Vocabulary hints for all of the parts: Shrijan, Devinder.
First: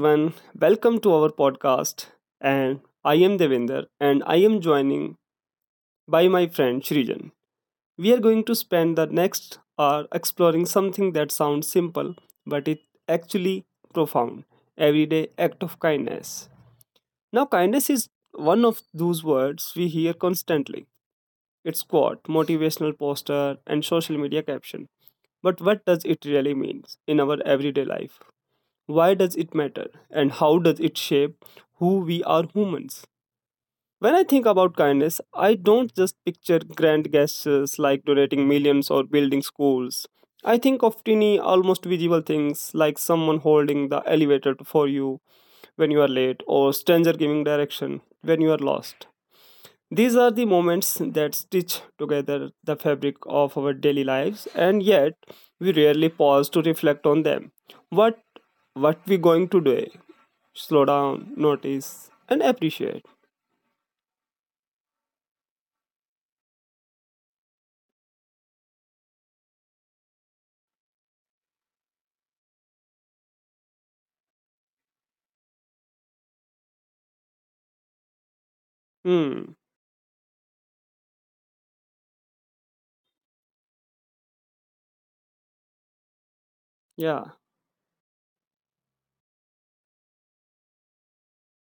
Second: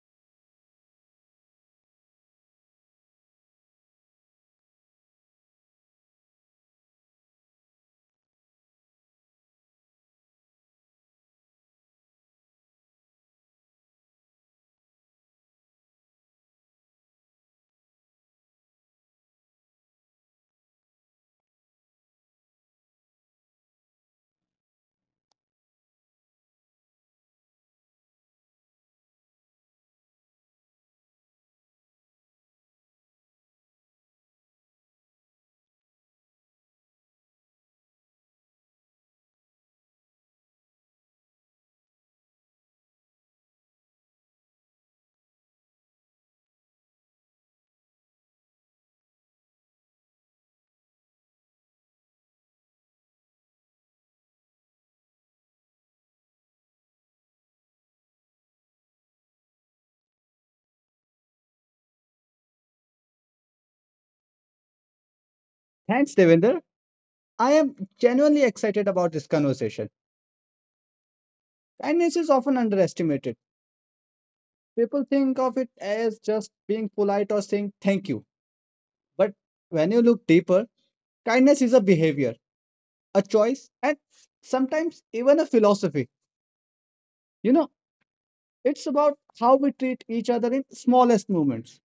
everyone. Welcome to our podcast. And I am Devinder, and I am joining by my friend Shrijan. We are going to spend the next hour exploring something that sounds simple, but it actually profound everyday act of kindness. Now, kindness is one of those words we hear constantly. It's quote, motivational poster, and social media caption. But what does it really mean in our everyday life? Why does it matter? And how does it shape who we are humans? When I think about kindness, I don't just picture grand gestures like donating millions or building schools. I think of tiny, almost visible things like someone holding the elevator for you when you are late or stranger giving direction when you are lost. These are the moments that stitch together the fabric of our daily lives and yet we rarely pause to reflect on them. What what we going to do slow down, notice, and appreciate. Thanks, Devinder. I am genuinely excited about this conversation. Kindness is often underestimated. People think of it as just being polite or saying thank you. But Hmm. when you look deeper, kindness is a behavior, a choice, and sometimes even a philosophy. Yeah. You know, it's about how we treat each other in smallest moments.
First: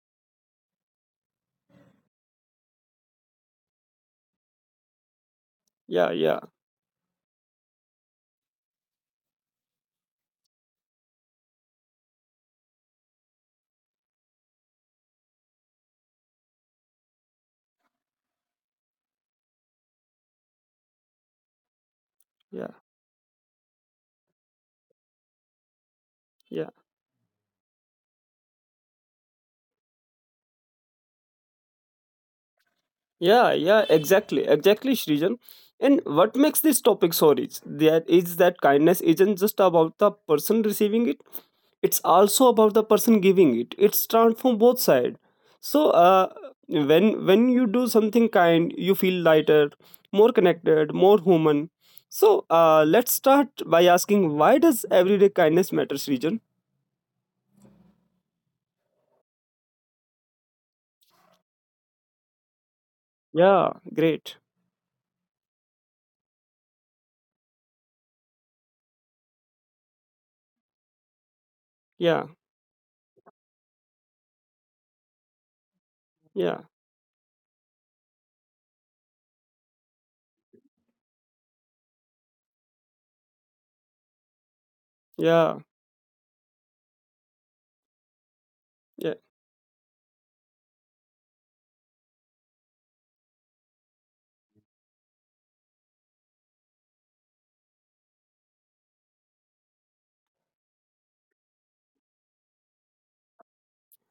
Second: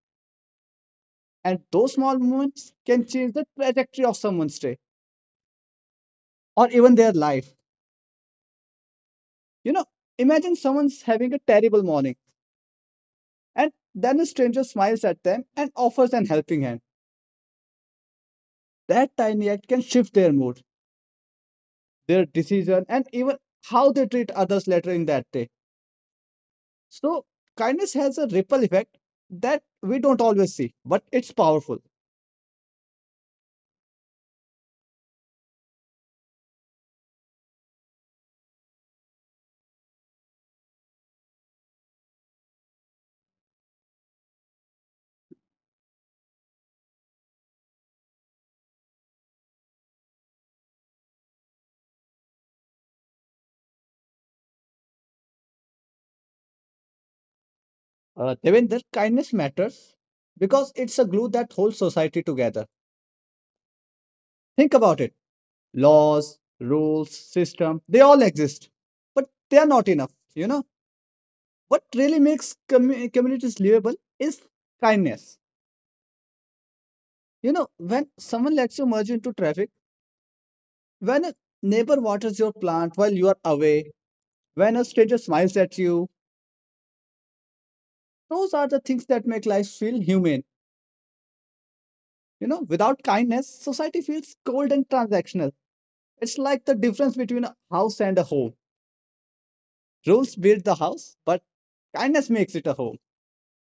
And those small moments can change the trajectory of someone's day Yeah. Yeah. or even their life. You know, imagine someone's having a terrible morning. And then a stranger smiles at them and offers an helping hand. That tiny act can shift their mood, their Yeah. decision, and even how they treat others later in that day. Yeah. So, kindness has a ripple effect that we don't always see, but it's powerful. Yeah. Yeah. Exactly. Exactly, Shrijan. And what makes this topic so rich? That is that kindness isn't just about the person receiving it; it's also about the person giving it. It's transformed from both sides. So, when you do something kind, you feel lighter, more connected, more human. So, let's start by asking why does everyday kindness matter, Shrijan? Devendra, kindness matters because it's a glue that holds society together. Yeah, great. Think about it: laws, rules, system, they all exist, but they are not enough. Yeah, What really makes communities livable is kindness. yeah, When someone lets you merge into traffic, when a neighbor waters your plant while you are away, when a yeah, stranger smiles at you, those yeah. are the things that make life feel humane. Without kindness, society feels cold and transactional. It's like the difference between a house and a home. Rules build the house, but kindness makes it a home.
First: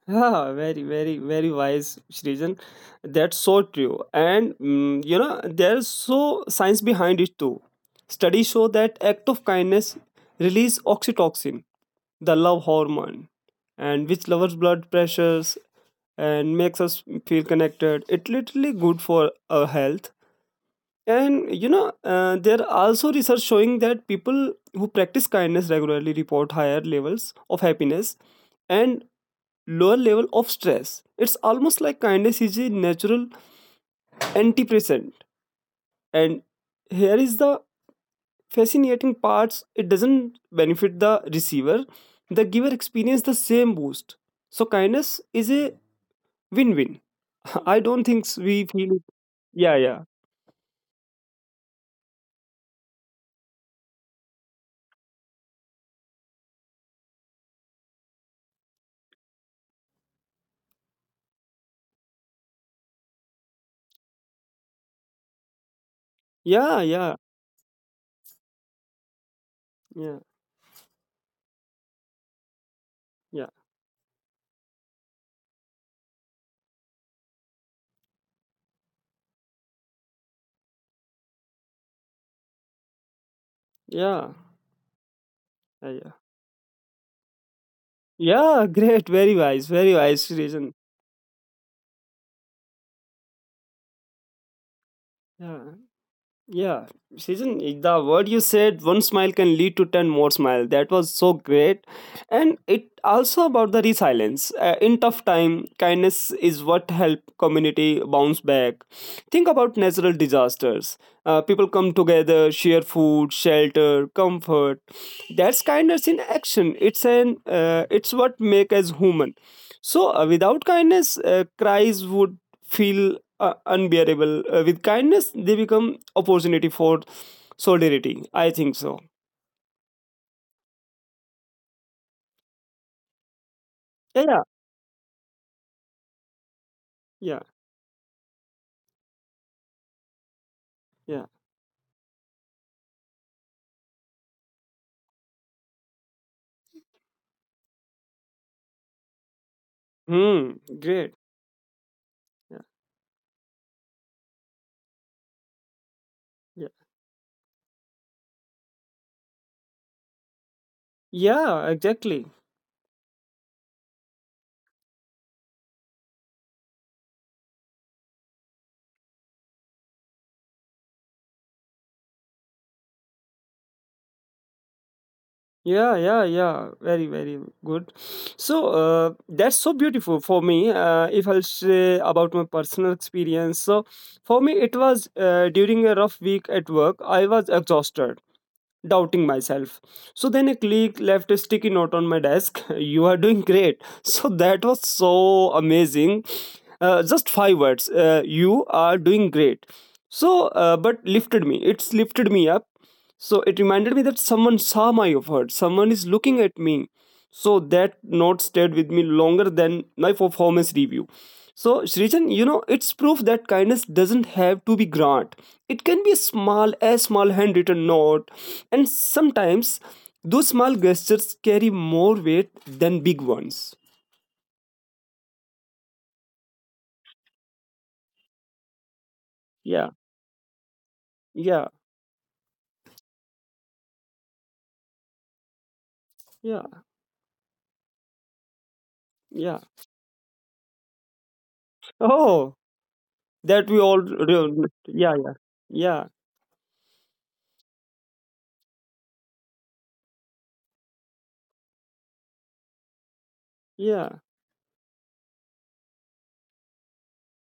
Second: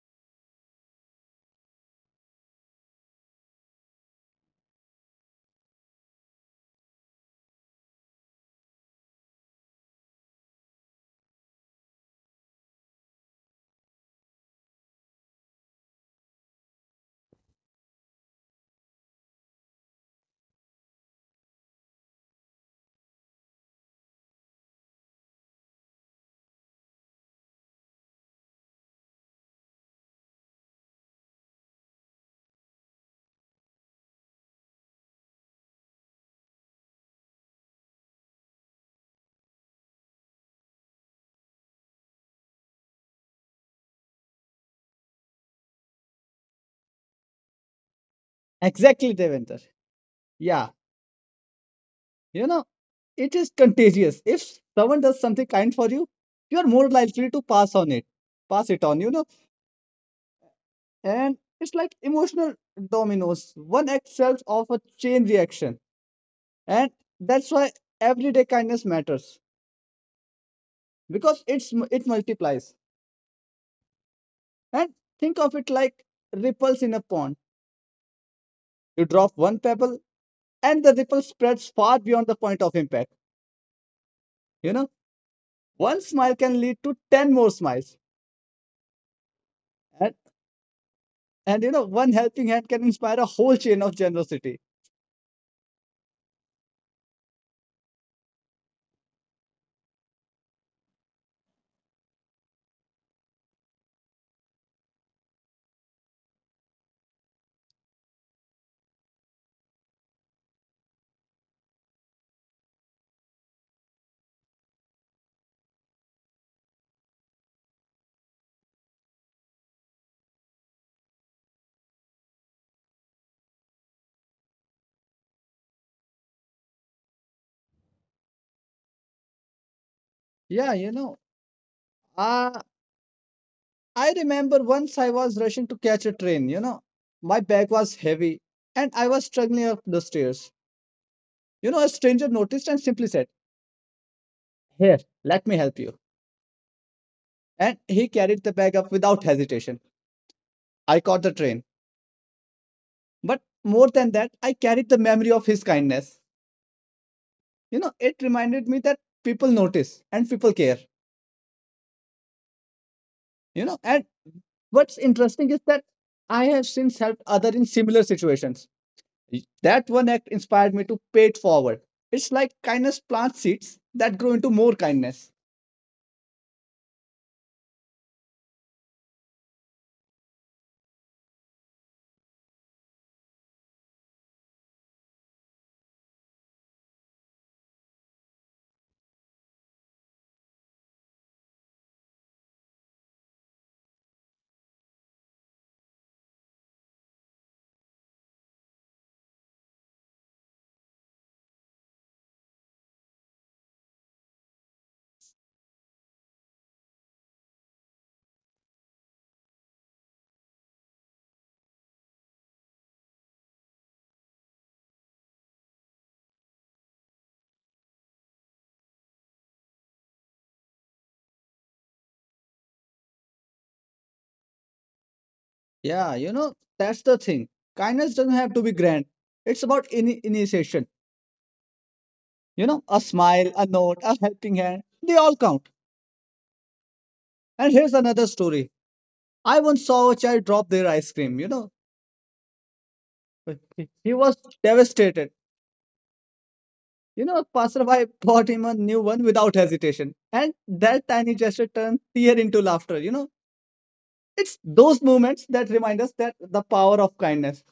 Yeah, very, very, very wise, Shrijan. That's so true. And you know, there's so science behind it too. Studies show that act of kindness release oxytocin, the love hormone, and which lowers blood pressures and makes us feel connected. It's literally good for our health. And you know, there are also research showing that people who practice kindness regularly report higher levels of happiness and lower level of stress. It's almost like kindness is a natural antidepressant. And here is the fascinating parts: it doesn't benefit the receiver; the giver experiences the same boost. So kindness is a win-win. I don't think we feel. Yeah, Exactly, yeah, Devendra. Yeah, you know, it is contagious. If someone does something kind for you, you are more likely to pass it on. And it's like emotional dominoes. One act sells off a chain reaction, yeah, yeah, and that's why everyday kindness matters yeah, yeah, because it multiplies. yeah, And think of it like ripples in a pond. You drop one pebble, and the ripple spreads far beyond the point of impact. yeah. You know, Yeah. one smile can lead to 10 more smiles, Yeah, great. Very wise. Very wise and reason. and one helping hand can inspire a whole chain of generosity. Yeah. Yeah, season the word you said, one smile can lead to 10 more smile. That was so great. And it also about the resilience. In tough time, kindness is what help community bounce back. Think about natural disasters. People come together, share food, shelter, comfort. That's kindness in action. It's an it's what make us human. So without kindness, cries would feel unbearable. With kindness, they become opportunity for solidarity. I think so. Yeah, I Yeah, remember yeah, once I was rushing to catch a train. My yeah. bag was heavy and I was struggling up the stairs. Yeah. A stranger noticed and simply said, "Here, let me help you." And he carried the bag up without hesitation. Hmm. I caught the Great. train. Yeah, But more than that, I carried the memory of his kindness. yeah, It reminded me that people notice and people care. yeah. Exactly. And what's interesting is that I have since helped others in similar situations. That one act inspired me to pay it forward. It's like kindness plants seeds that grow into more kindness. Yeah, yeah, yeah. Very, very good. So that's so beautiful for me. If I'll say about my personal experience, so for me it was during a rough week at work. I was exhausted doubting myself. So then a click left a sticky note on my desk. You are doing great. So that was so amazing. Just five words. You are doing great. So, but lifted me. It's lifted me up. So it reminded me that someone saw my effort. Someone is looking at me. So that note stayed with me longer than my performance review. So Srijan, you know, it's proof that kindness doesn't have to be grand. It can be a small handwritten note, and sometimes those small gestures carry more weight than big ones. Yeah, that's the thing. Kindness doesn't have to be grand, it's about Yeah, initiation. yeah, A smile, a note, a helping hand, they all count. yeah, And here's another story. I yeah. once saw a child drop their ice cream. Oh, that we He all. he was Yeah, devastated. yeah, yeah, A passerby bought him a new one without hesitation. And that tiny gesture turned fear into laughter. Yeah. It's those moments that remind us that the power of kindness.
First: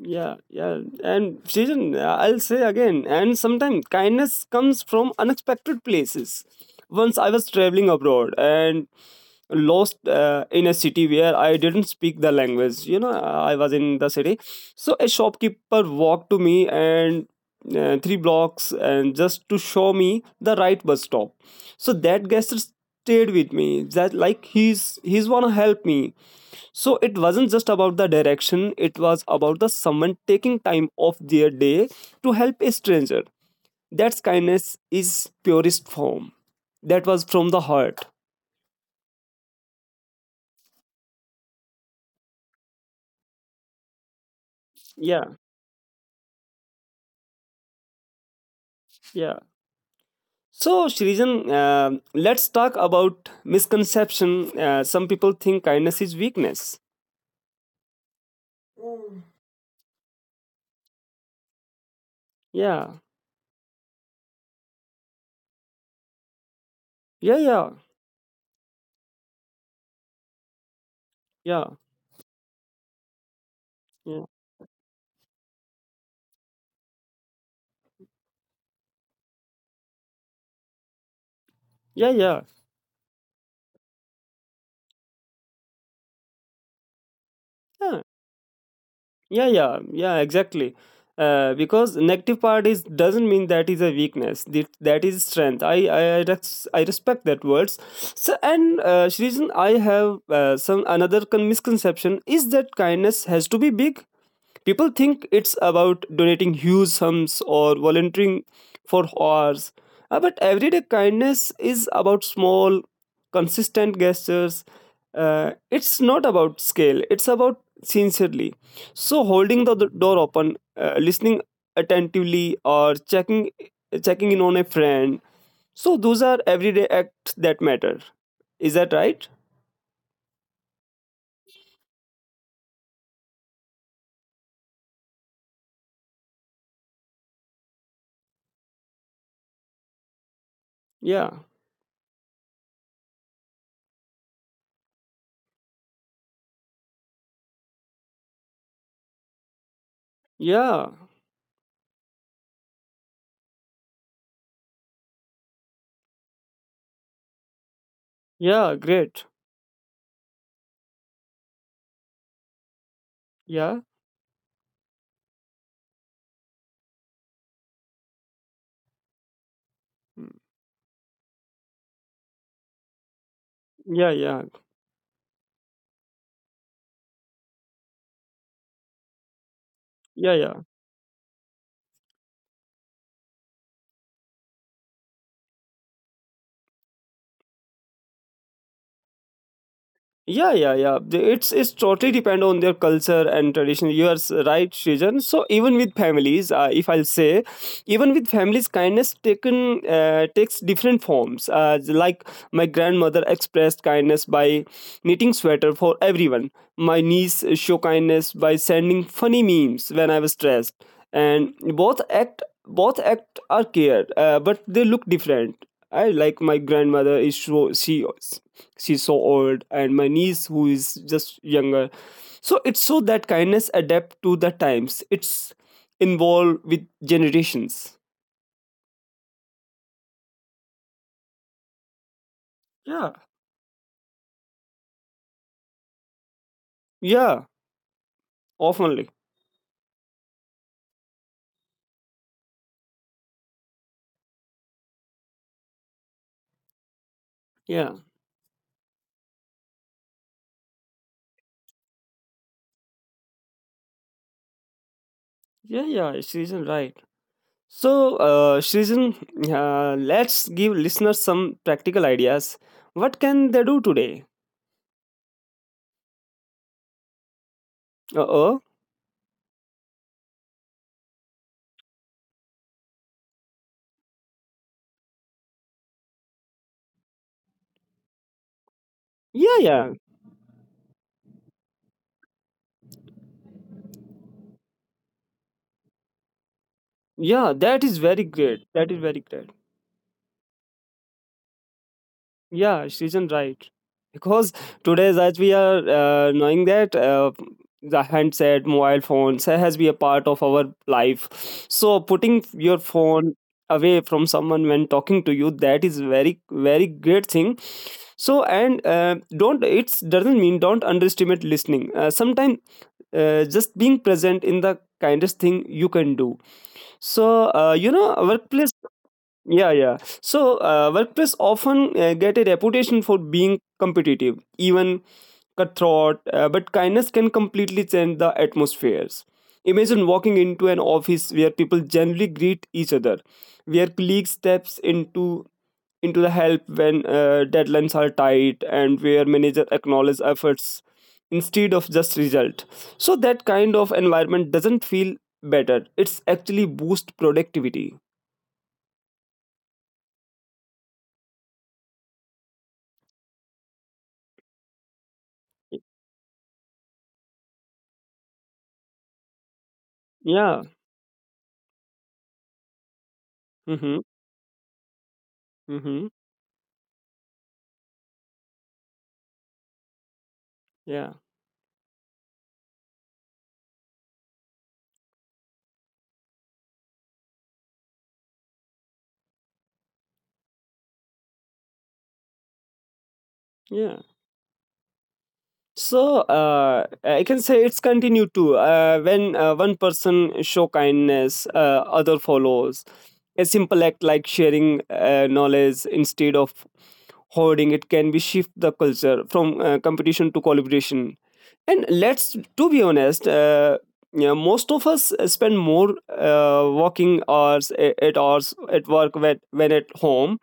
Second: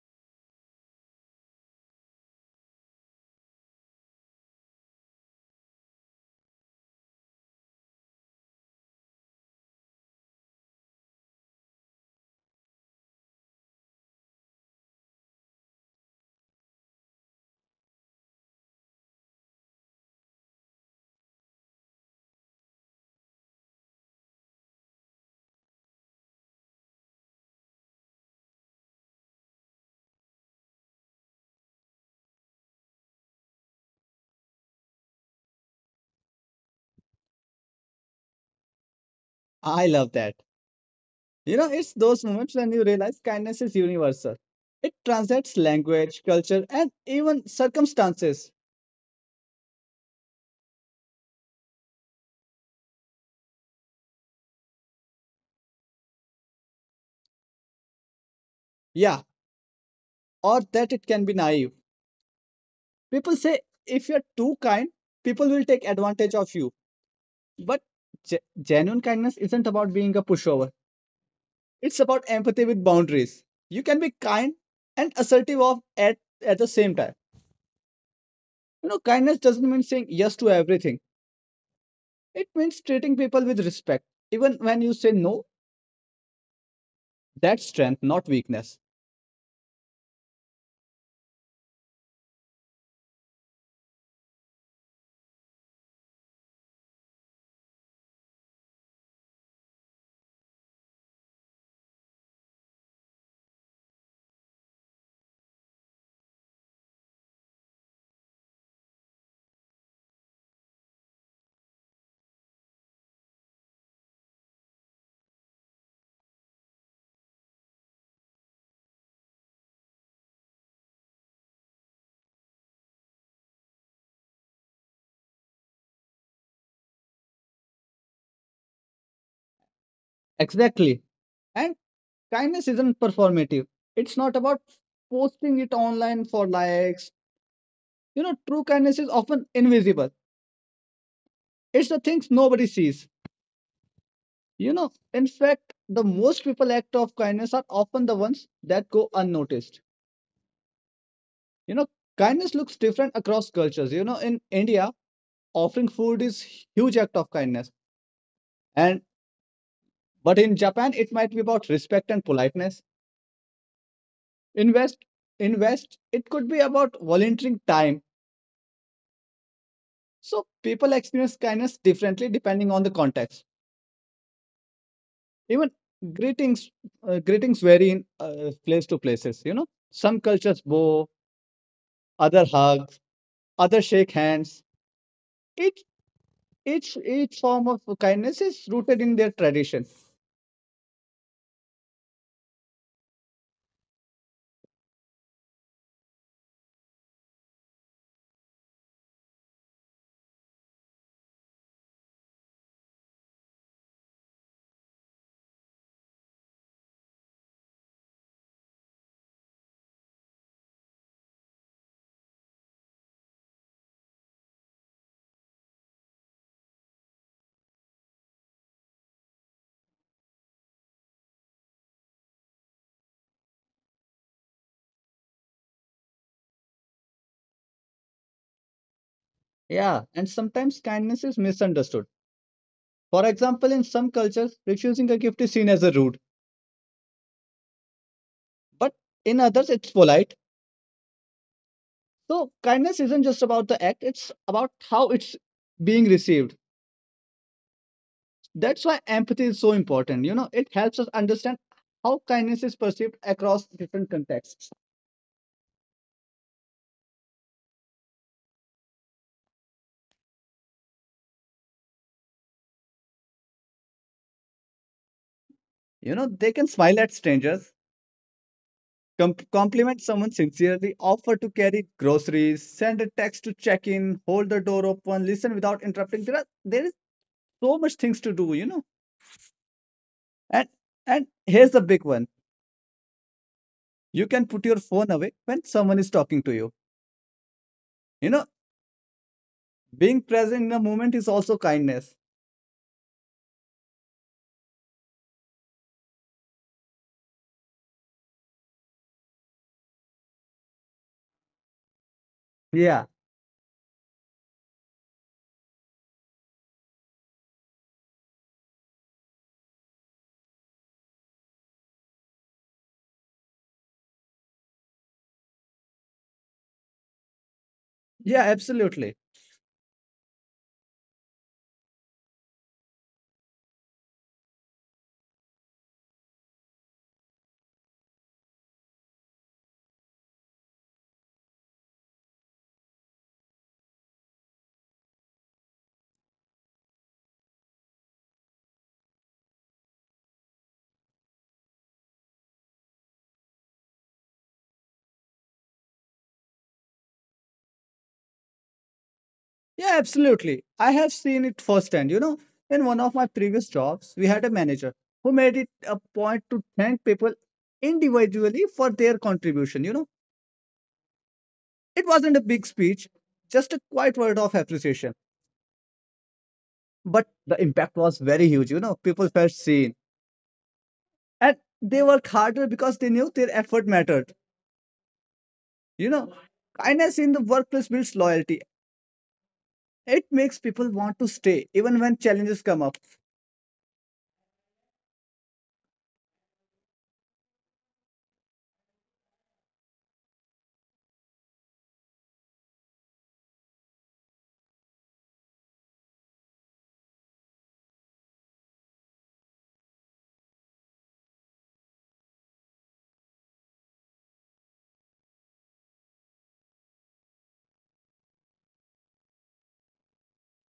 Yeah, yeah, and Srijan, I'll say again, and sometimes kindness comes from unexpected places. Once I was traveling abroad, and lost in a city where I didn't speak the language. You know, I was in the city. So a shopkeeper walked to me and three blocks and just to show me the right bus stop. So that guest stayed with me. That like he's wanna help me. So it wasn't just about the direction. It was about the someone taking time off their day to help a stranger. That's kindness is purest form. That was from the heart. I love that. It's those moments when you realize kindness is universal. Yeah, It transcends language, culture, and even circumstances. yeah. So, Shrijan, let's talk about misconception. Some people think kindness is weakness. Yeah, or that it can be naive. Yeah, People say if you're too kind, people will take advantage of you. yeah, yeah, But genuine kindness isn't about being a pushover. yeah, It's about empathy with boundaries. You yeah, can be kind and assertive of at the same time. Kindness doesn't mean saying yes to everything. yeah, yeah, It means treating people with respect, even when you say no. That's yeah, strength, not weakness. yeah, yeah, yeah, exactly. Because negative part is doesn't mean that is a weakness. That is strength. I respect that words. So and Shrijan, I have some another misconception is that kindness has to be big. People think it's about donating huge sums or volunteering for hours. But everyday kindness is about small, consistent gestures. Uh, it's not about scale, it's about sincerely. So, holding the door open, listening attentively, or checking checking in on a friend. So, those are everyday acts that matter. Is that right? Exactly. And kindness isn't performative. It's not about posting it online for likes. True kindness is often invisible. Yeah, It's the things nobody sees. In fact, the most people act of kindness are often the ones that go unnoticed. yeah, You know, kindness looks different across cultures. In India, offering food is huge act of kindness. yeah, And great. but in Japan, it might be about respect and politeness. Yeah. invest invest, it could be about volunteering time, Mm. so people experience kindness differently depending on the context. Yeah, yeah, Even greetings greetings vary in place to places. Some yeah, yeah. cultures bow, other hugs, other shake hands. Each each each form of kindness is rooted in their tradition. Yeah, yeah, yeah. It's totally depend on their culture and tradition. You are right, Srijan. So even with families, if I'll say, even with families, kindness taken takes different forms. Like my grandmother expressed kindness by knitting sweater for everyone. My niece show kindness by sending funny memes when I was stressed, and both act are care, but they look different. I like my grandmother is so she she's so old and my niece who is just younger. So it's so that kindness adapt to the times. It's involved with generations. Yeah, and sometimes kindness is misunderstood. Yeah. For example, in some cultures, refusing a gift is seen as a rude, Yeah. Oftenly. but in others it's polite. So kindness isn't just about the act, it's about how it's being received. Yeah. That's why empathy is so important. It helps us understand how kindness is perceived across different contexts. Yeah, yeah, Shrijan, right. So, Shrijan, let's give listeners some practical ideas. What can they do today? They can smile at strangers, Uh-oh. compliment someone sincerely, offer to carry groceries, send a text to check in, hold the door open, listen without interrupting. There is so much things to do. Yeah, yeah. And and here's the big one. You can put your phone away when someone is talking to you. Yeah, that is You very know, great. That is very great. Being present in the moment is also kindness. Yeah, Srijan, right. Because today, as we are knowing that the handset, mobile phones has been a part of our life. So putting your Yeah. phone away from someone when talking to you, that is very, very great thing. So and don't it doesn't mean don't underestimate listening. Sometimes just being present in the kindest thing you can do. So you know, Yeah, workplace, absolutely. yeah, yeah. So WordPress often get a reputation for being competitive, even cutthroat, but kindness can completely change the atmospheres. Imagine walking into an office where people generally greet each other, where colleagues steps into the help when deadlines are tight, and where manager acknowledge efforts instead of just result. So that kind of environment doesn't feel better. It's actually boost productivity. Yeah, absolutely. I have seen it firsthand. In one of my previous jobs, we had a manager who made it a point to thank people individually for their contribution. You know, Yeah. it wasn't a big speech, just a Hmm. quiet word of appreciation. Mm-hmm. But the impact was very huge. People felt seen Yeah. and they worked harder because they knew their effort mattered. You know, kindness in the workplace builds loyalty. It makes people want to stay even when challenges come up. Yeah. So I can say it's continued to when one person show kindness, other follows. A simple act like sharing knowledge instead of hoarding it can be shift the culture from competition to collaboration. And let's to be honest, yeah, most of us spend more working hours at hours at work when at home.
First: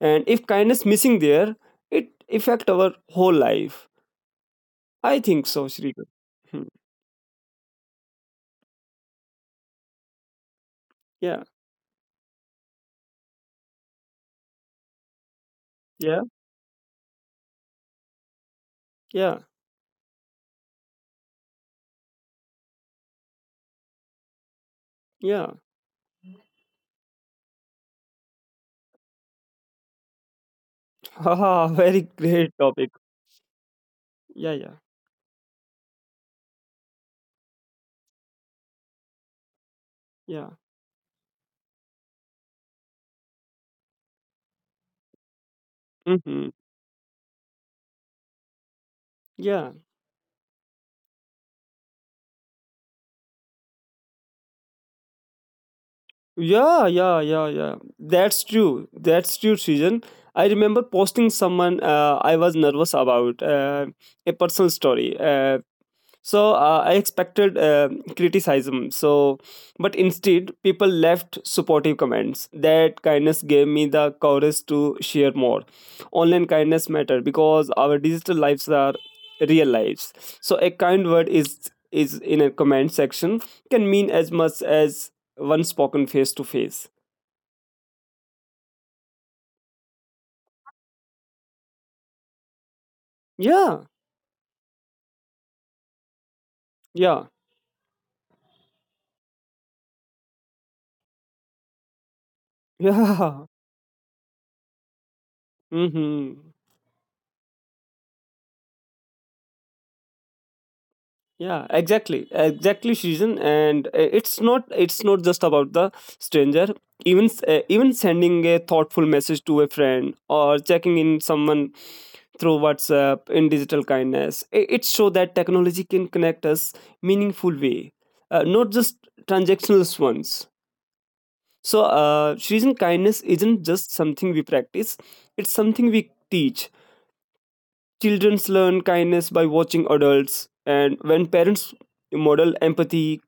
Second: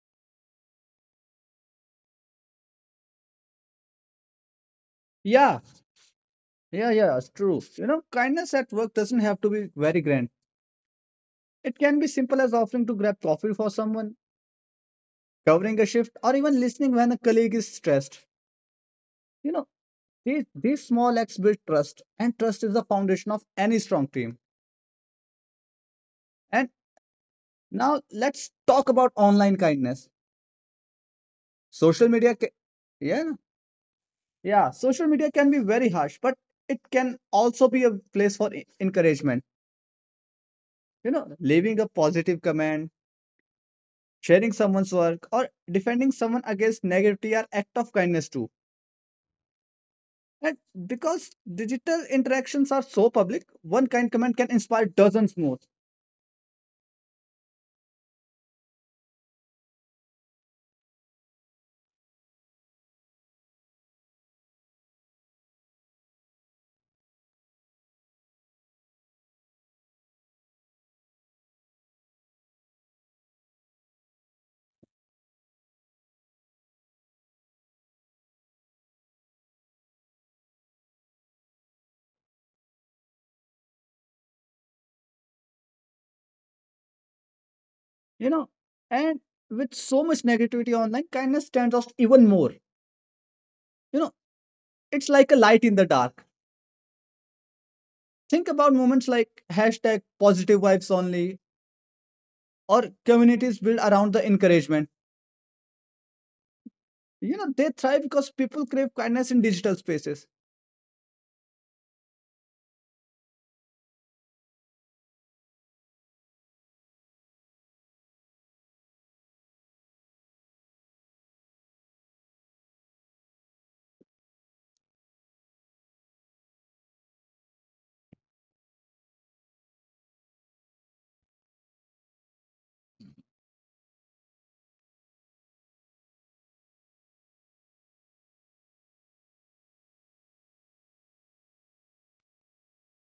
And if kindness missing there, it affect our whole life. I think Yeah, so, Shrikar. Hmm. yeah, yeah, it's true. Kindness at work doesn't have to be very grand. Yeah, It can be simple as offering to grab coffee for someone, covering a shift, yeah, or even listening when a colleague is stressed. yeah, you know these small acts build trust, and trust is the foundation of any strong team. yeah. And now let's talk about online kindness. Haha, very social media great ca- topic. yeah Yeah, yeah, yeah. Social media can be very harsh, but it can also be a place for encouragement. yeah. Leaving a positive comment, sharing someone's work, or defending Mm-hmm. someone against negativity are act of kindness too. Yeah. And because digital interactions are so public, one kind comment can inspire dozens more. Yeah, yeah, yeah, yeah. That's true. That's true, Srijan. I remember posting someone I was nervous about, a personal story. So I expected criticism. So, but instead, people left supportive comments. That kindness gave me the courage to share more. Online kindness matter because our digital lives are real lives. So a kind word is in a comment section can mean as much as one spoken face to face. You know, and with so much negativity online, kindness stands out even more. Yeah, You know, it's like a light in the dark. yeah, Think about moments like #PositiveVibesOnly, or yeah. communities built around the encouragement. Mm-hmm. They thrive because people crave kindness in digital spaces. Yeah, exactly, exactly, season, and it's not just about the stranger, even even sending a thoughtful message to a friend or checking in someone through whatsapp in digital kindness, it shows that technology can connect us meaningful way, not just transactional ones. So season kindness isn't just something we practice, it's something we teach. Children learn kindness by watching adults, and when parents model empathy,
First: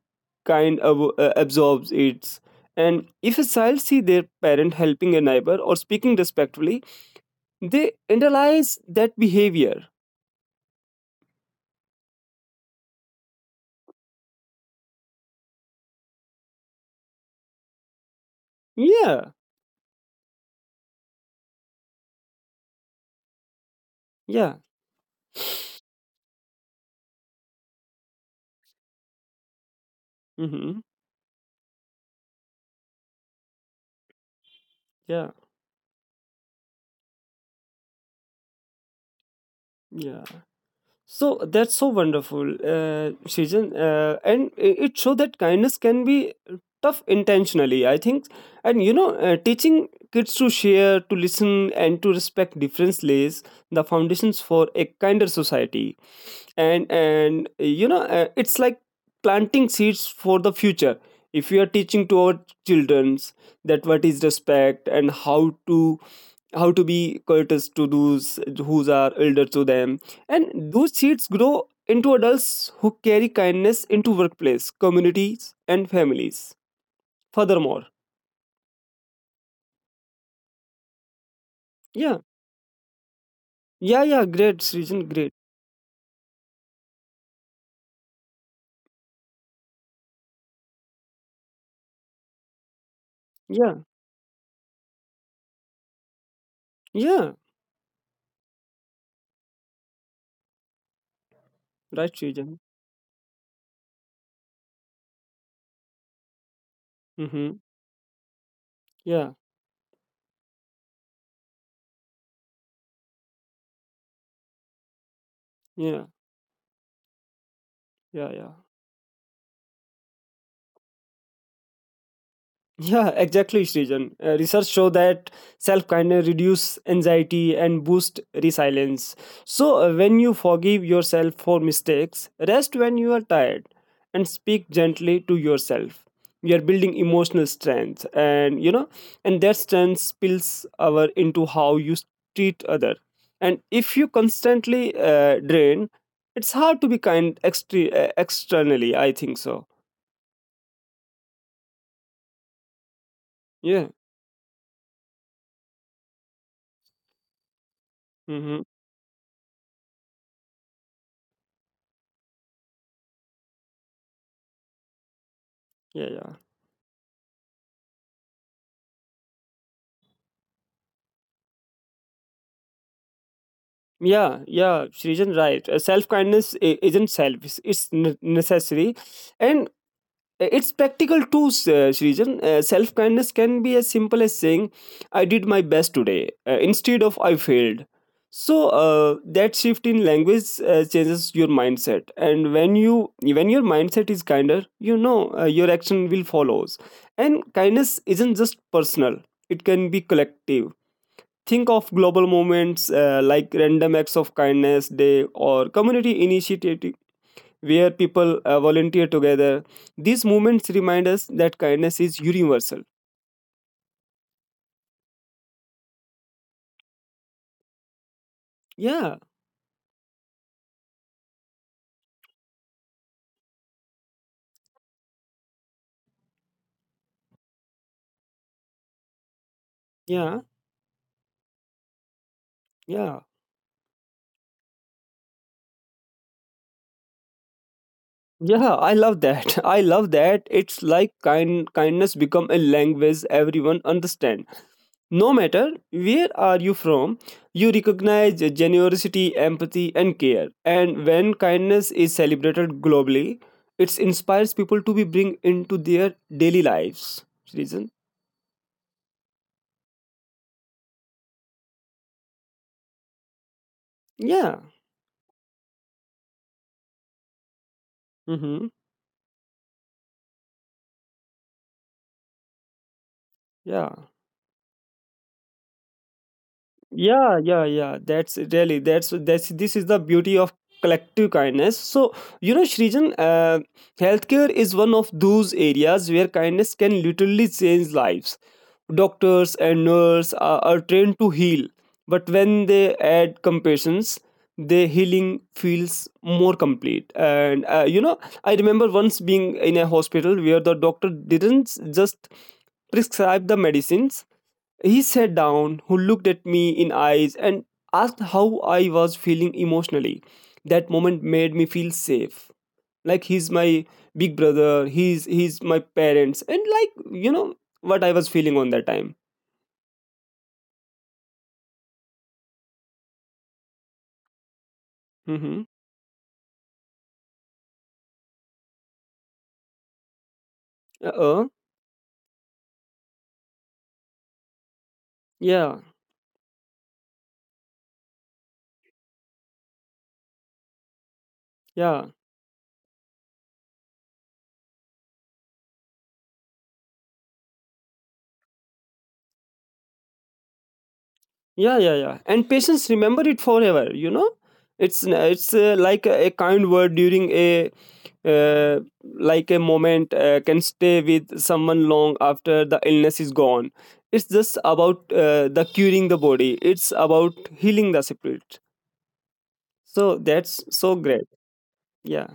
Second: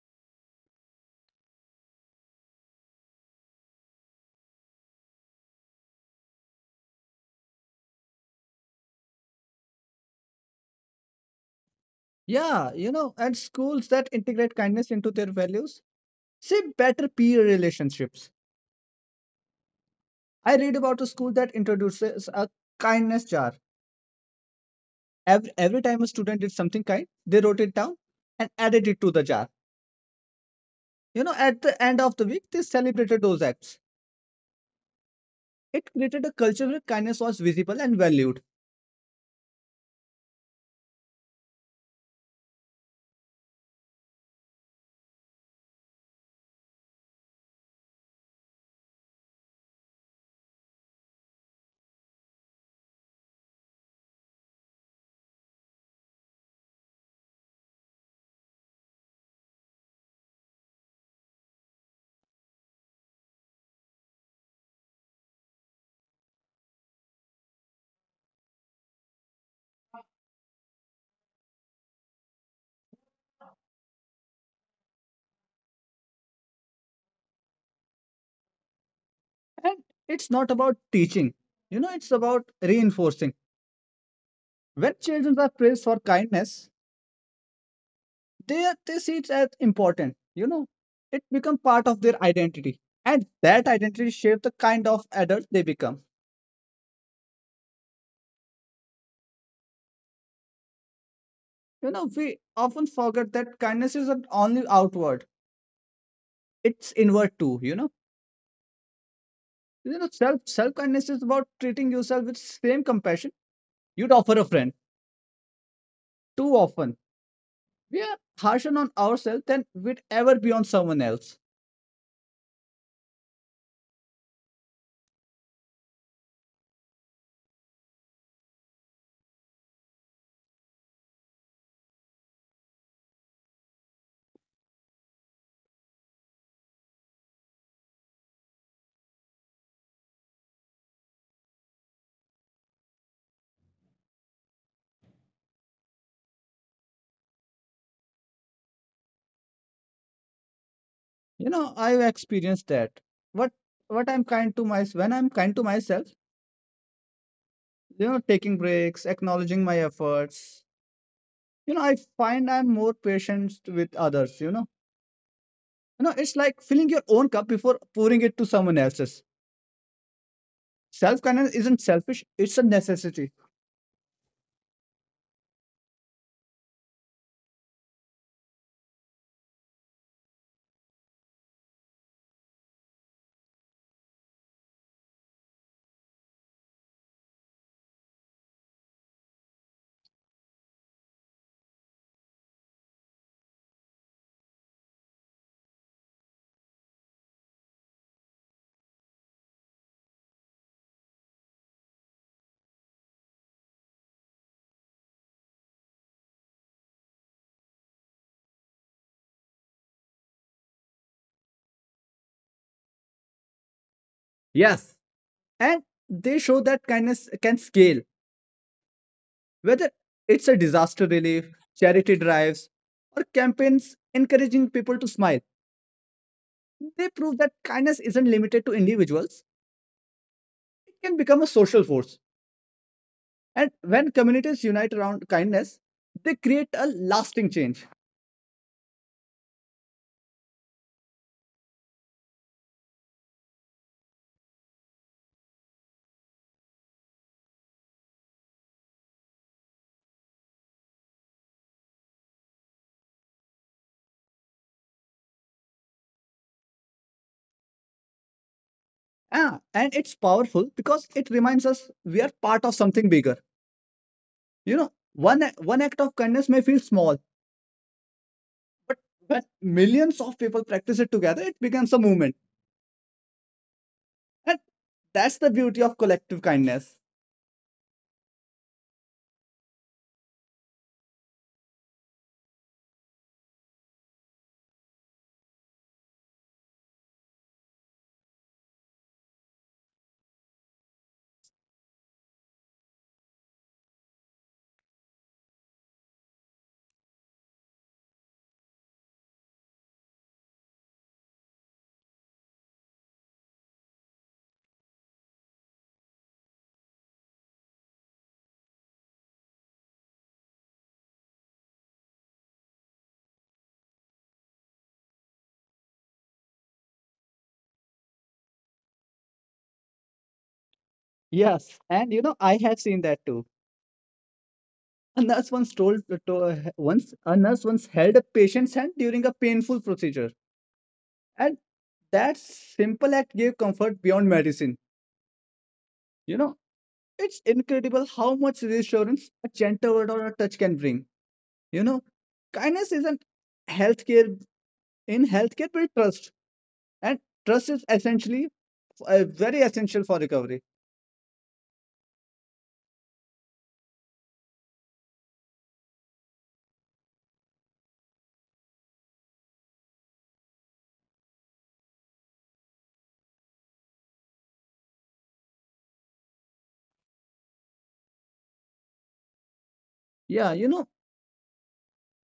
kind of absorbs it. And if a child see their parent helping a neighbor or speaking respectfully, they internalize that behavior. Yeah, and schools that integrate kindness into their values see better peer relationships. Yeah, I read about a school that introduces a kindness jar. yeah. Every time a student did something kind, they wrote it down and added it to the jar. Hmm. At the end of the week, they celebrated those acts. Yeah, It created a culture where kindness was visible and valued. yeah. So that's so wonderful, Shijan, and it shows that kindness can be tough intentionally. I think, and you know, teaching kids to share, to listen, and to respect difference lays the foundations for a kinder society. And you know, it's like planting seeds for the future. If we are teaching to our childrens that what is respect and to how to be courteous to those who are elder to them, and those seeds grow into adults who carry kindness into workplace, communities, and families. Furthermore, And it's not about teaching, it's yeah, about reinforcing. yeah, yeah, great, When Srijan, children great. are praised for kindness, they see it as important. It become part of their identity, and that Yeah, identity shapes the kind of adult they become. yeah, right, We Srijan. often forget that kindness isn't only outward, it's inward Mm-hmm. too you know Yeah, you know self self kindness is about treating yourself with same compassion you'd offer a friend. yeah, Too often, we yeah, are yeah. harsher on ourselves than we'd ever be on someone else. Yeah, exactly, Srijan. Research show that self-kindness reduce anxiety and boost resilience. So when you forgive yourself for mistakes, rest when you are tired and speak gently to yourself. We are building emotional strength and and that strength spills over into how you treat other. And if you constantly drain, it's hard to be kind externally, I think so. I've experienced that what Yeah. what I'm kind to myself when I'm kind to myself, taking Mhm. breaks, acknowledging my efforts, I find I'm more patient with others. Yeah, yeah. It's like filling your own cup before pouring it to someone else's. Self kindness isn't selfish, it's a necessity. Yeah, yeah, Srijan, right. Self kindness isn't selfish; it's necessary, and it's practical too. Srijan, self kindness can be as simple as saying, "I did my best today," instead of "I failed." So that shift in language changes your mindset, and when your mindset is kinder, your action will follows. And kindness isn't just personal; it can be collective. Think of global movements like Random Acts of Kindness Day or community initiative where people volunteer together. These movements remind us that kindness is universal. Yes, and they show that kindness can scale, Yeah, whether it's a disaster relief, charity drives, or campaigns encouraging people to smile. They prove that kindness isn't limited to individuals, yeah, it can become a social force. yeah. And when communities unite around kindness, they create a lasting change. Yeah, I love that. I love that. It's like kindness become a language everyone understand. No matter where are you from, you recognize generosity, empathy, and care. And when kindness is celebrated globally, it inspires people to be bring into their daily lives. Reason? Ah, and it's powerful because it reminds us we are part of something bigger. Yeah. One act of kindness may feel small, Mm-hmm. but when millions of people practice it together, it becomes a movement. Yeah. And that's the beauty of collective kindness. Yeah. Yeah. Yeah. That's really that's this is the beauty of collective kindness. So Shrijan, healthcare is one of those areas where kindness can literally change lives. Doctors and nurses are trained to heal, but when they add compassions their healing feels more complete. And I remember once being in a hospital where the doctor didn't just prescribe the medicines. He sat down, who looked at me in eyes and asked how I was feeling emotionally. That moment made me feel safe. Like he's my big brother, he's my parents and like you know what I was feeling on that time. Yes, and I have seen that too. A nurse Mhm. once told to, once a nurse once held a patient's hand during a painful procedure, Uh-uh. and that simple act gave comfort beyond medicine Yeah. you know It's incredible how much reassurance a gentle word or a touch can bring. You know, Yeah. kindness isn't healthcare in healthcare, but trust and trust is essentially, very essential for recovery. Yeah, yeah, yeah. And patients remember it forever. You know, it's it's like a kind word during a like a moment can stay with someone long after the illness is gone. It's just about the curing the body. It's about healing the spirit. So Yeah, that's so great. Yeah.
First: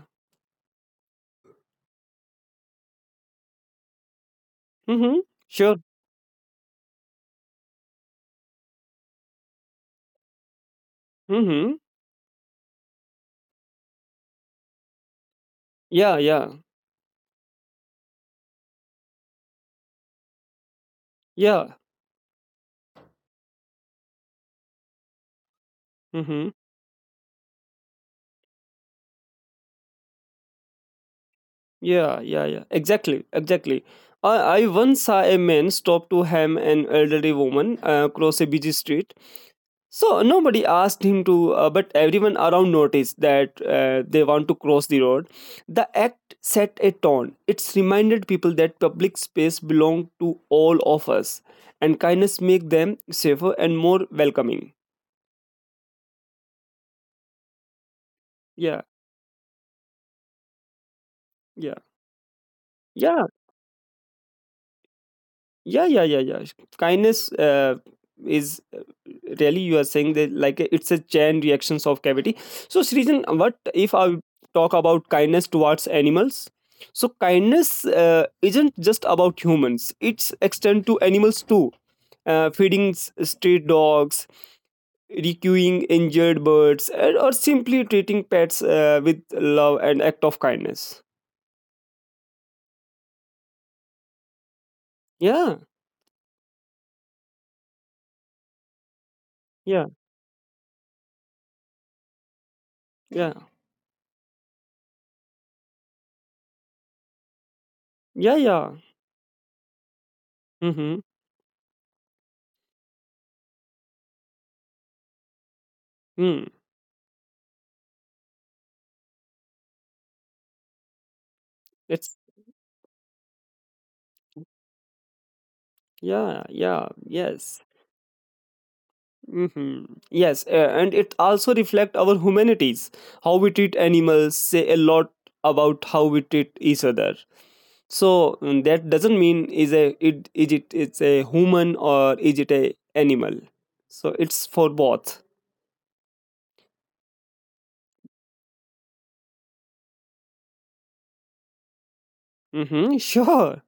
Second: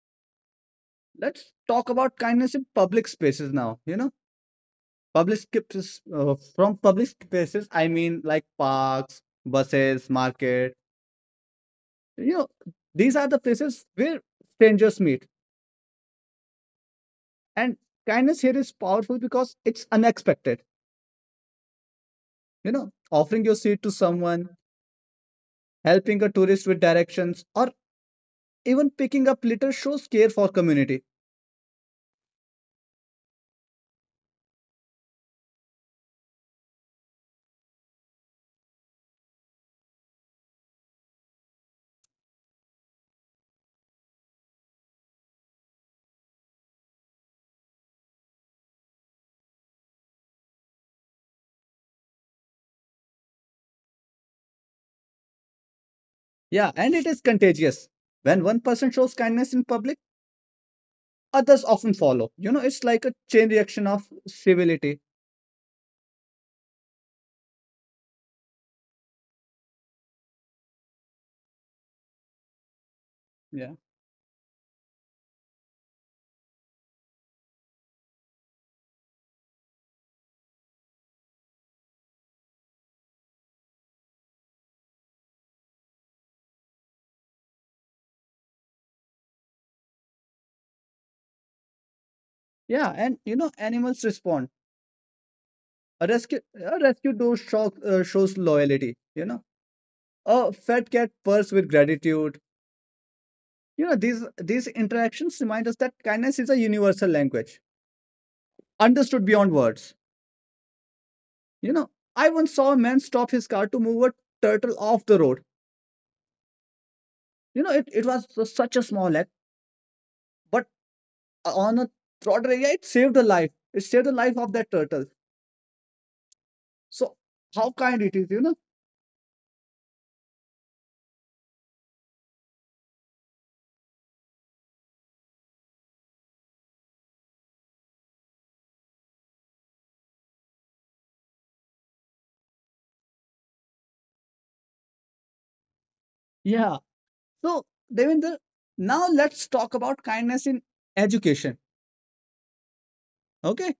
let's talk about kindness in public spaces now. You know, Mm-hmm. public Sure. spaces, from public spaces, I mean, like parks, buses, market. Mm-hmm. You know, these are the places where strangers meet, Yeah. Yeah. and kindness here is powerful because it's unexpected. Yeah. Offering your seat to someone, helping a Mm-hmm. tourist with directions, or even picking up litter shows care for community. Yeah, yeah, yeah. Exactly, exactly. I once saw a man stop to ham an elderly woman across a busy street. So nobody asked him to, but everyone around noticed that they want to cross the road. The act set a tone. It's reminded people that public space belong to all of us, and kindness make them safer and more welcoming. Yeah, and it is contagious. When one Yeah, person shows kindness in public, others yeah, often follow. It's like a yeah. chain reaction of civility. Yeah, yeah, yeah, yeah. Kindness is really you are saying that like it's a chain reactions of cavity. So Srijan, what Yeah. if I talk about kindness towards animals? So kindness isn't just about humans. It's extend to animals too. Feeding stray dogs, rescuing injured birds and, or simply treating pets with love and act of kindness. Yeah, and animals respond. Yeah. A rescue dog shock, shows loyalty. You know, Yeah. a fat cat purrs with gratitude. Yeah. These interactions remind us that kindness is a universal language, Yeah. Yeah. understood beyond words. Mm-hmm. You know, I once saw a man stop his car to move a turtle off the road. Mm. It was such a small act, but on a It's. throttle area, it saved a life. It saved the life of that turtle. Yeah, yeah, So, yes. how kind it is, you know? Hmm. Yes, and it also reflect our humanities, how we treat animals, say a lot about how we treat each other. So mm, that doesn't mean is a it is it it's a human or is it a animal. So it's for both. Yeah. So, Devendra, now let's talk about kindness in education. Mm-hmm. Sure. Okay.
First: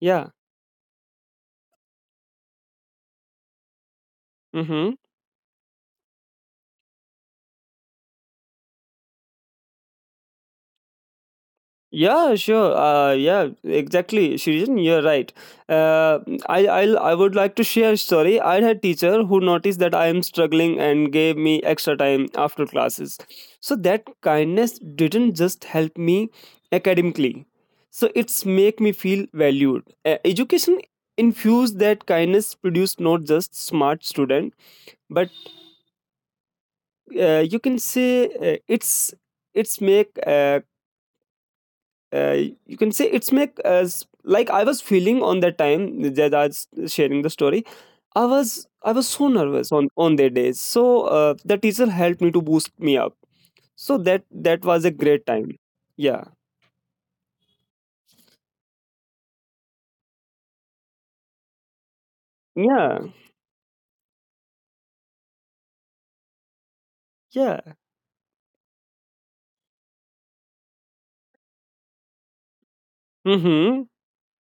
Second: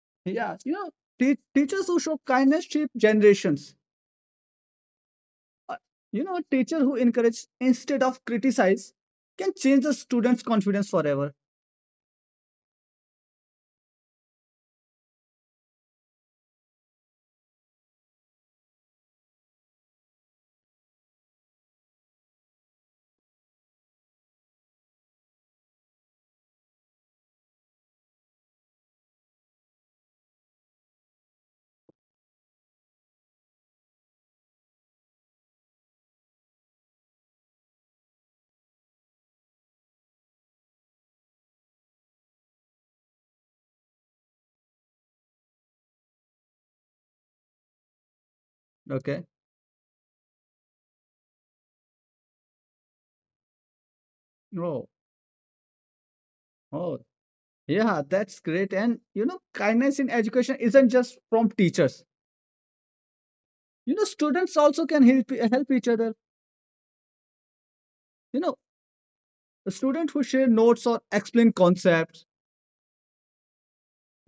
Yeah. Yeah. Teachers who show kindness shape generations. Mm-hmm. Uh, a teacher who encourages instead of criticize can change the student's confidence forever. Yeah, sure. Yeah, exactly. Shirijan, you're right. Uh, I would like to share a story. I had teacher who noticed that I am struggling and gave me extra time after classes. So that kindness didn't just help me academically. So it's make me feel valued. Education infused that kindness produced not just smart student, but you can say it's make uh, you can say it's make as like I was feeling on that time that I was sharing the story. I was so Okay. nervous on that day. So the teacher helped me to boost me up. So that was a Oh, great time. Yeah. oh, yeah, that's great. And kindness in education isn't just from teachers. Yeah. Students also can help each other. Yeah. You know, a student who share notes or explain concepts, Mhm.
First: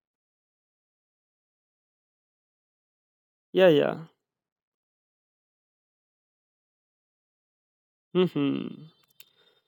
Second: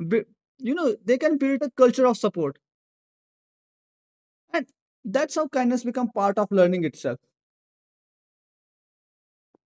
be- they can build a culture of support. Yeah, yeah. And that's how kindness become part of learning itself. Mhm.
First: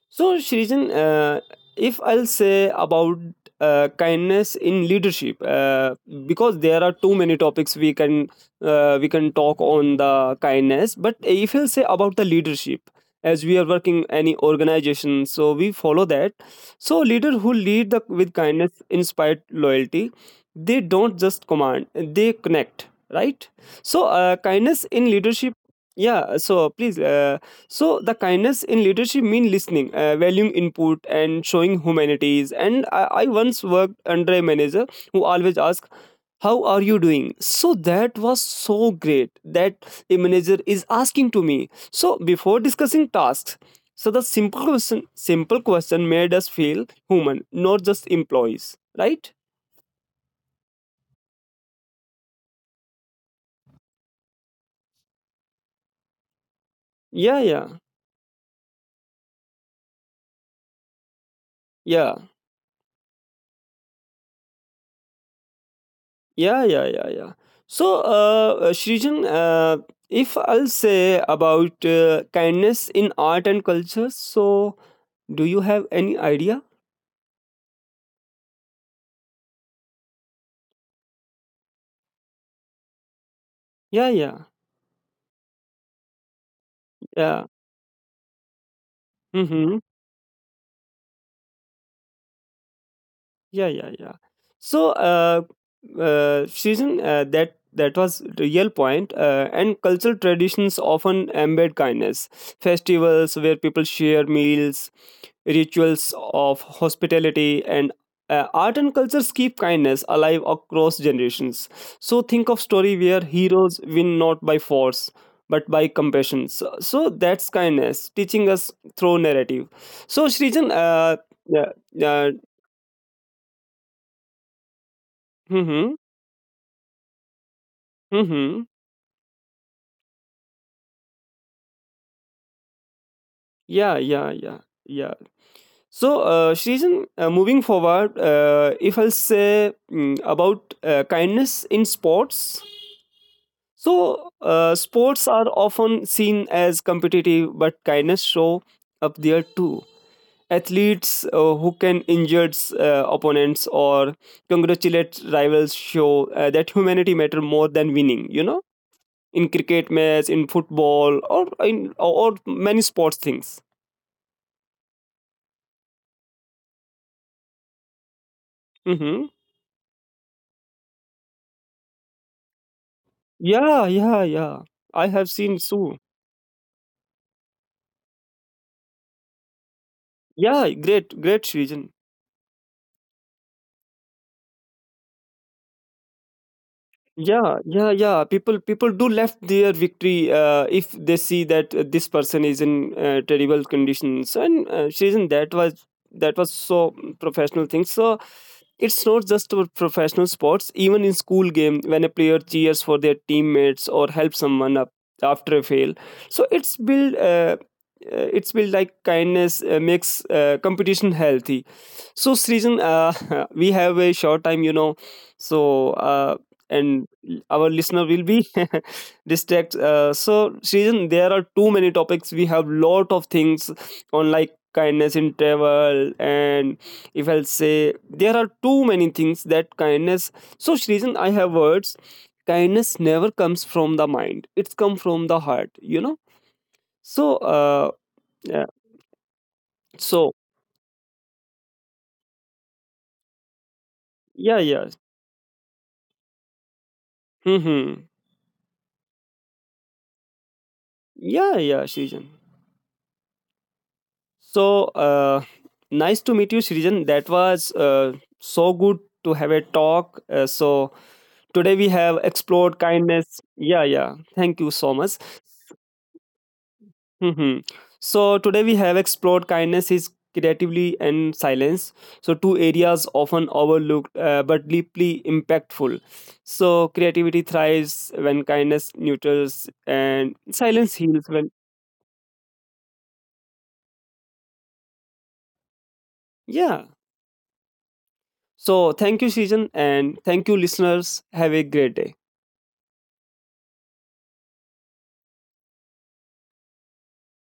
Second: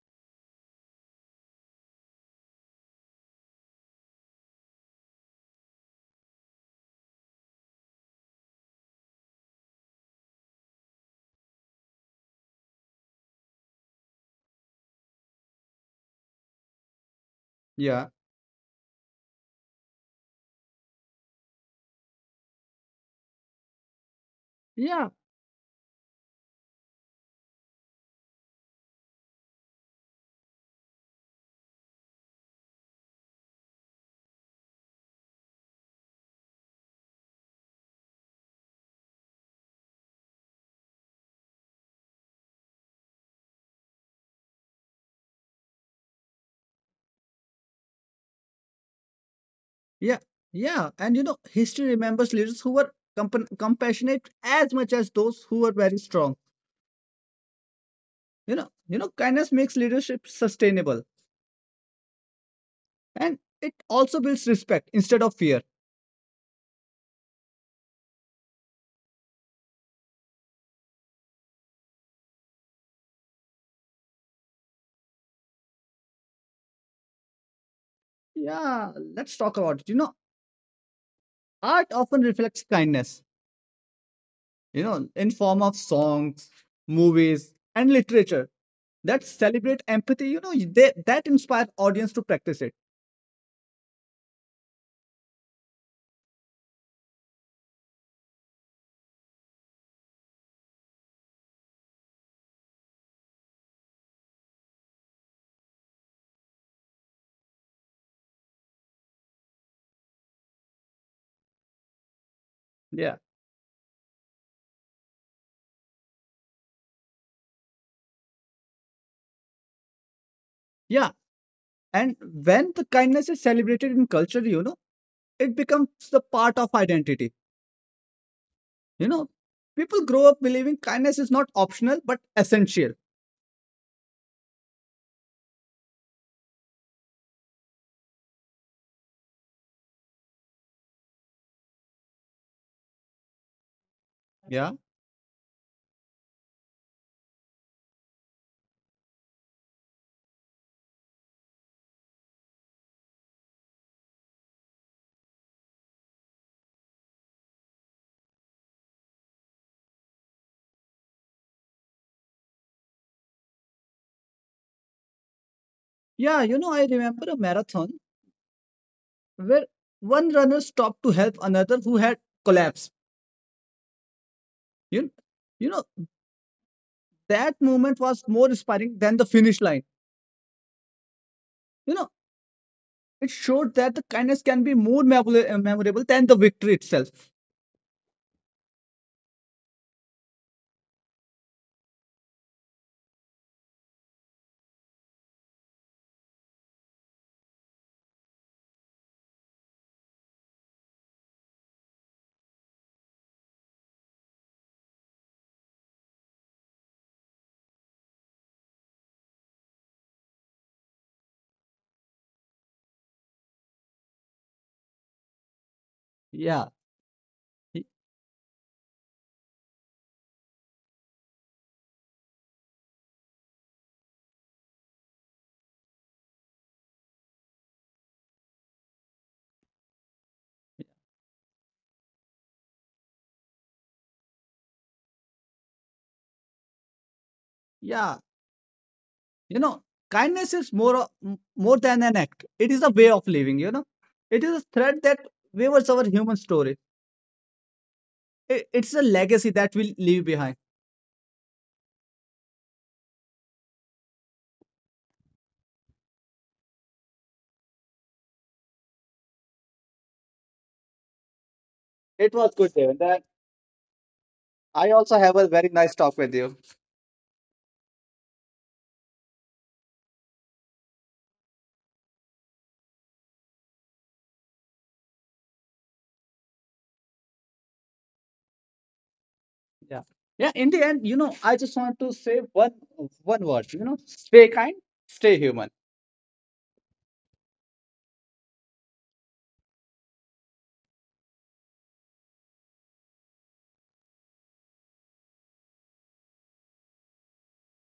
So, Shrijan, if I'll say about kindness in leadership, because there are too many topics we can talk on the kindness. But if I'll say about the leadership, as we are working any organization, so we follow that. So, leader who lead Yeah. with kindness inspired loyalty, they don't just command; they connect, right? So, kindness Yeah. in leadership. Yeah. So, please. So the kindness in leadership means listening, valuing input, and showing humanities. And I once worked under a manager who always asked, "How are you doing?" So that was so great that a manager is asking to me. So before discussing tasks, so the simple question made us feel human, not just employees. Right? Yeah, yeah, and history remembers leaders who were compan compassionate as much as those who were very strong. Yeah, yeah, Kindness makes leadership sustainable, yeah. and it also builds respect instead of fear. Yeah, yeah, yeah, yeah. So, Shrijan, if I'll say about kindness in art and culture, so do you have any idea? Yeah, let's talk about it. Art often reflects kindness. Yeah, yeah, In form of songs, movies yeah. and literature that celebrate Mm-hmm. empathy, that inspire audience to practice it. Yeah, yeah, yeah. So, Shrijan, that was real point. And cultural traditions often embed kindness. Festivals where people share meals, rituals of hospitality and art and cultures keep kindness alive across generations. So think of story Yeah, where heroes win not by force but by compassion. So, so that's kindness teaching us through narrative. So shrijan, yeah. Yeah, And yeah. when the kindness is celebrated in culture, it becomes Mm-hmm, the part of identity. mm-hmm. you know People grow up believing kindness is not optional but essential. Yeah, yeah, yeah, yeah. So shrijan, moving forward, if I'll say about kindness in sports. So, Yeah. Sports are often seen as competitive, but kindness show up there too. Athletes who can injure opponents or congratulate rivals show that humanity matter more than winning. You know, in cricket match, in football, or in or many sports things. Yeah, I remember a marathon Hmm. where one runner stopped to help another who had collapsed. Yeah, yeah, yeah. I You, have seen you know, so. that moment was more inspiring than the finish line. Yeah, great, great region. You know, it showed that the kindness can be more memorable than the victory itself. Yeah, yeah, yeah. People do left their victory if they see that this person is in terrible conditions and reason. That was so professional thing. So it's not just for professional sports. Even in school game, when a player cheers for their teammates or helps someone up after a fail, so it's build it's built like kindness makes competition healthy. So Srijan, we have a short time, you know. So Yeah, and our y- listener will be distracted. So, Srijan, there are too many topics. We have lot of things on like kindness in travel, and if I'll say there are too many things that kindness. So, Srijan, I have words. Kindness never comes from the mind; it's come from the heart. You know. So, yeah. yeah. You know, So, kindness is more than an act. It is a way of living. It is yeah, a yeah. thread that weaves our human story. Hmm. Hmm. It's a legacy that we leave behind. Yeah, yeah, Srijan. So nice to meet you, Srijan. That was so good to have a talk. So today we have It was good, explored David. That kindness. Yeah, yeah. Thank you I so also much. have a very nice talk with you. Hmm. So today we have explored kindness is creatively and silence. So two areas often overlooked but deeply impactful. So creativity thrives when kindness nurtures Yeah. and Yeah. In the end, silence heals I when just want to say one word, stay kind, stay human. yeah. So thank you, Srijan, and thank you, listeners. Have a great day.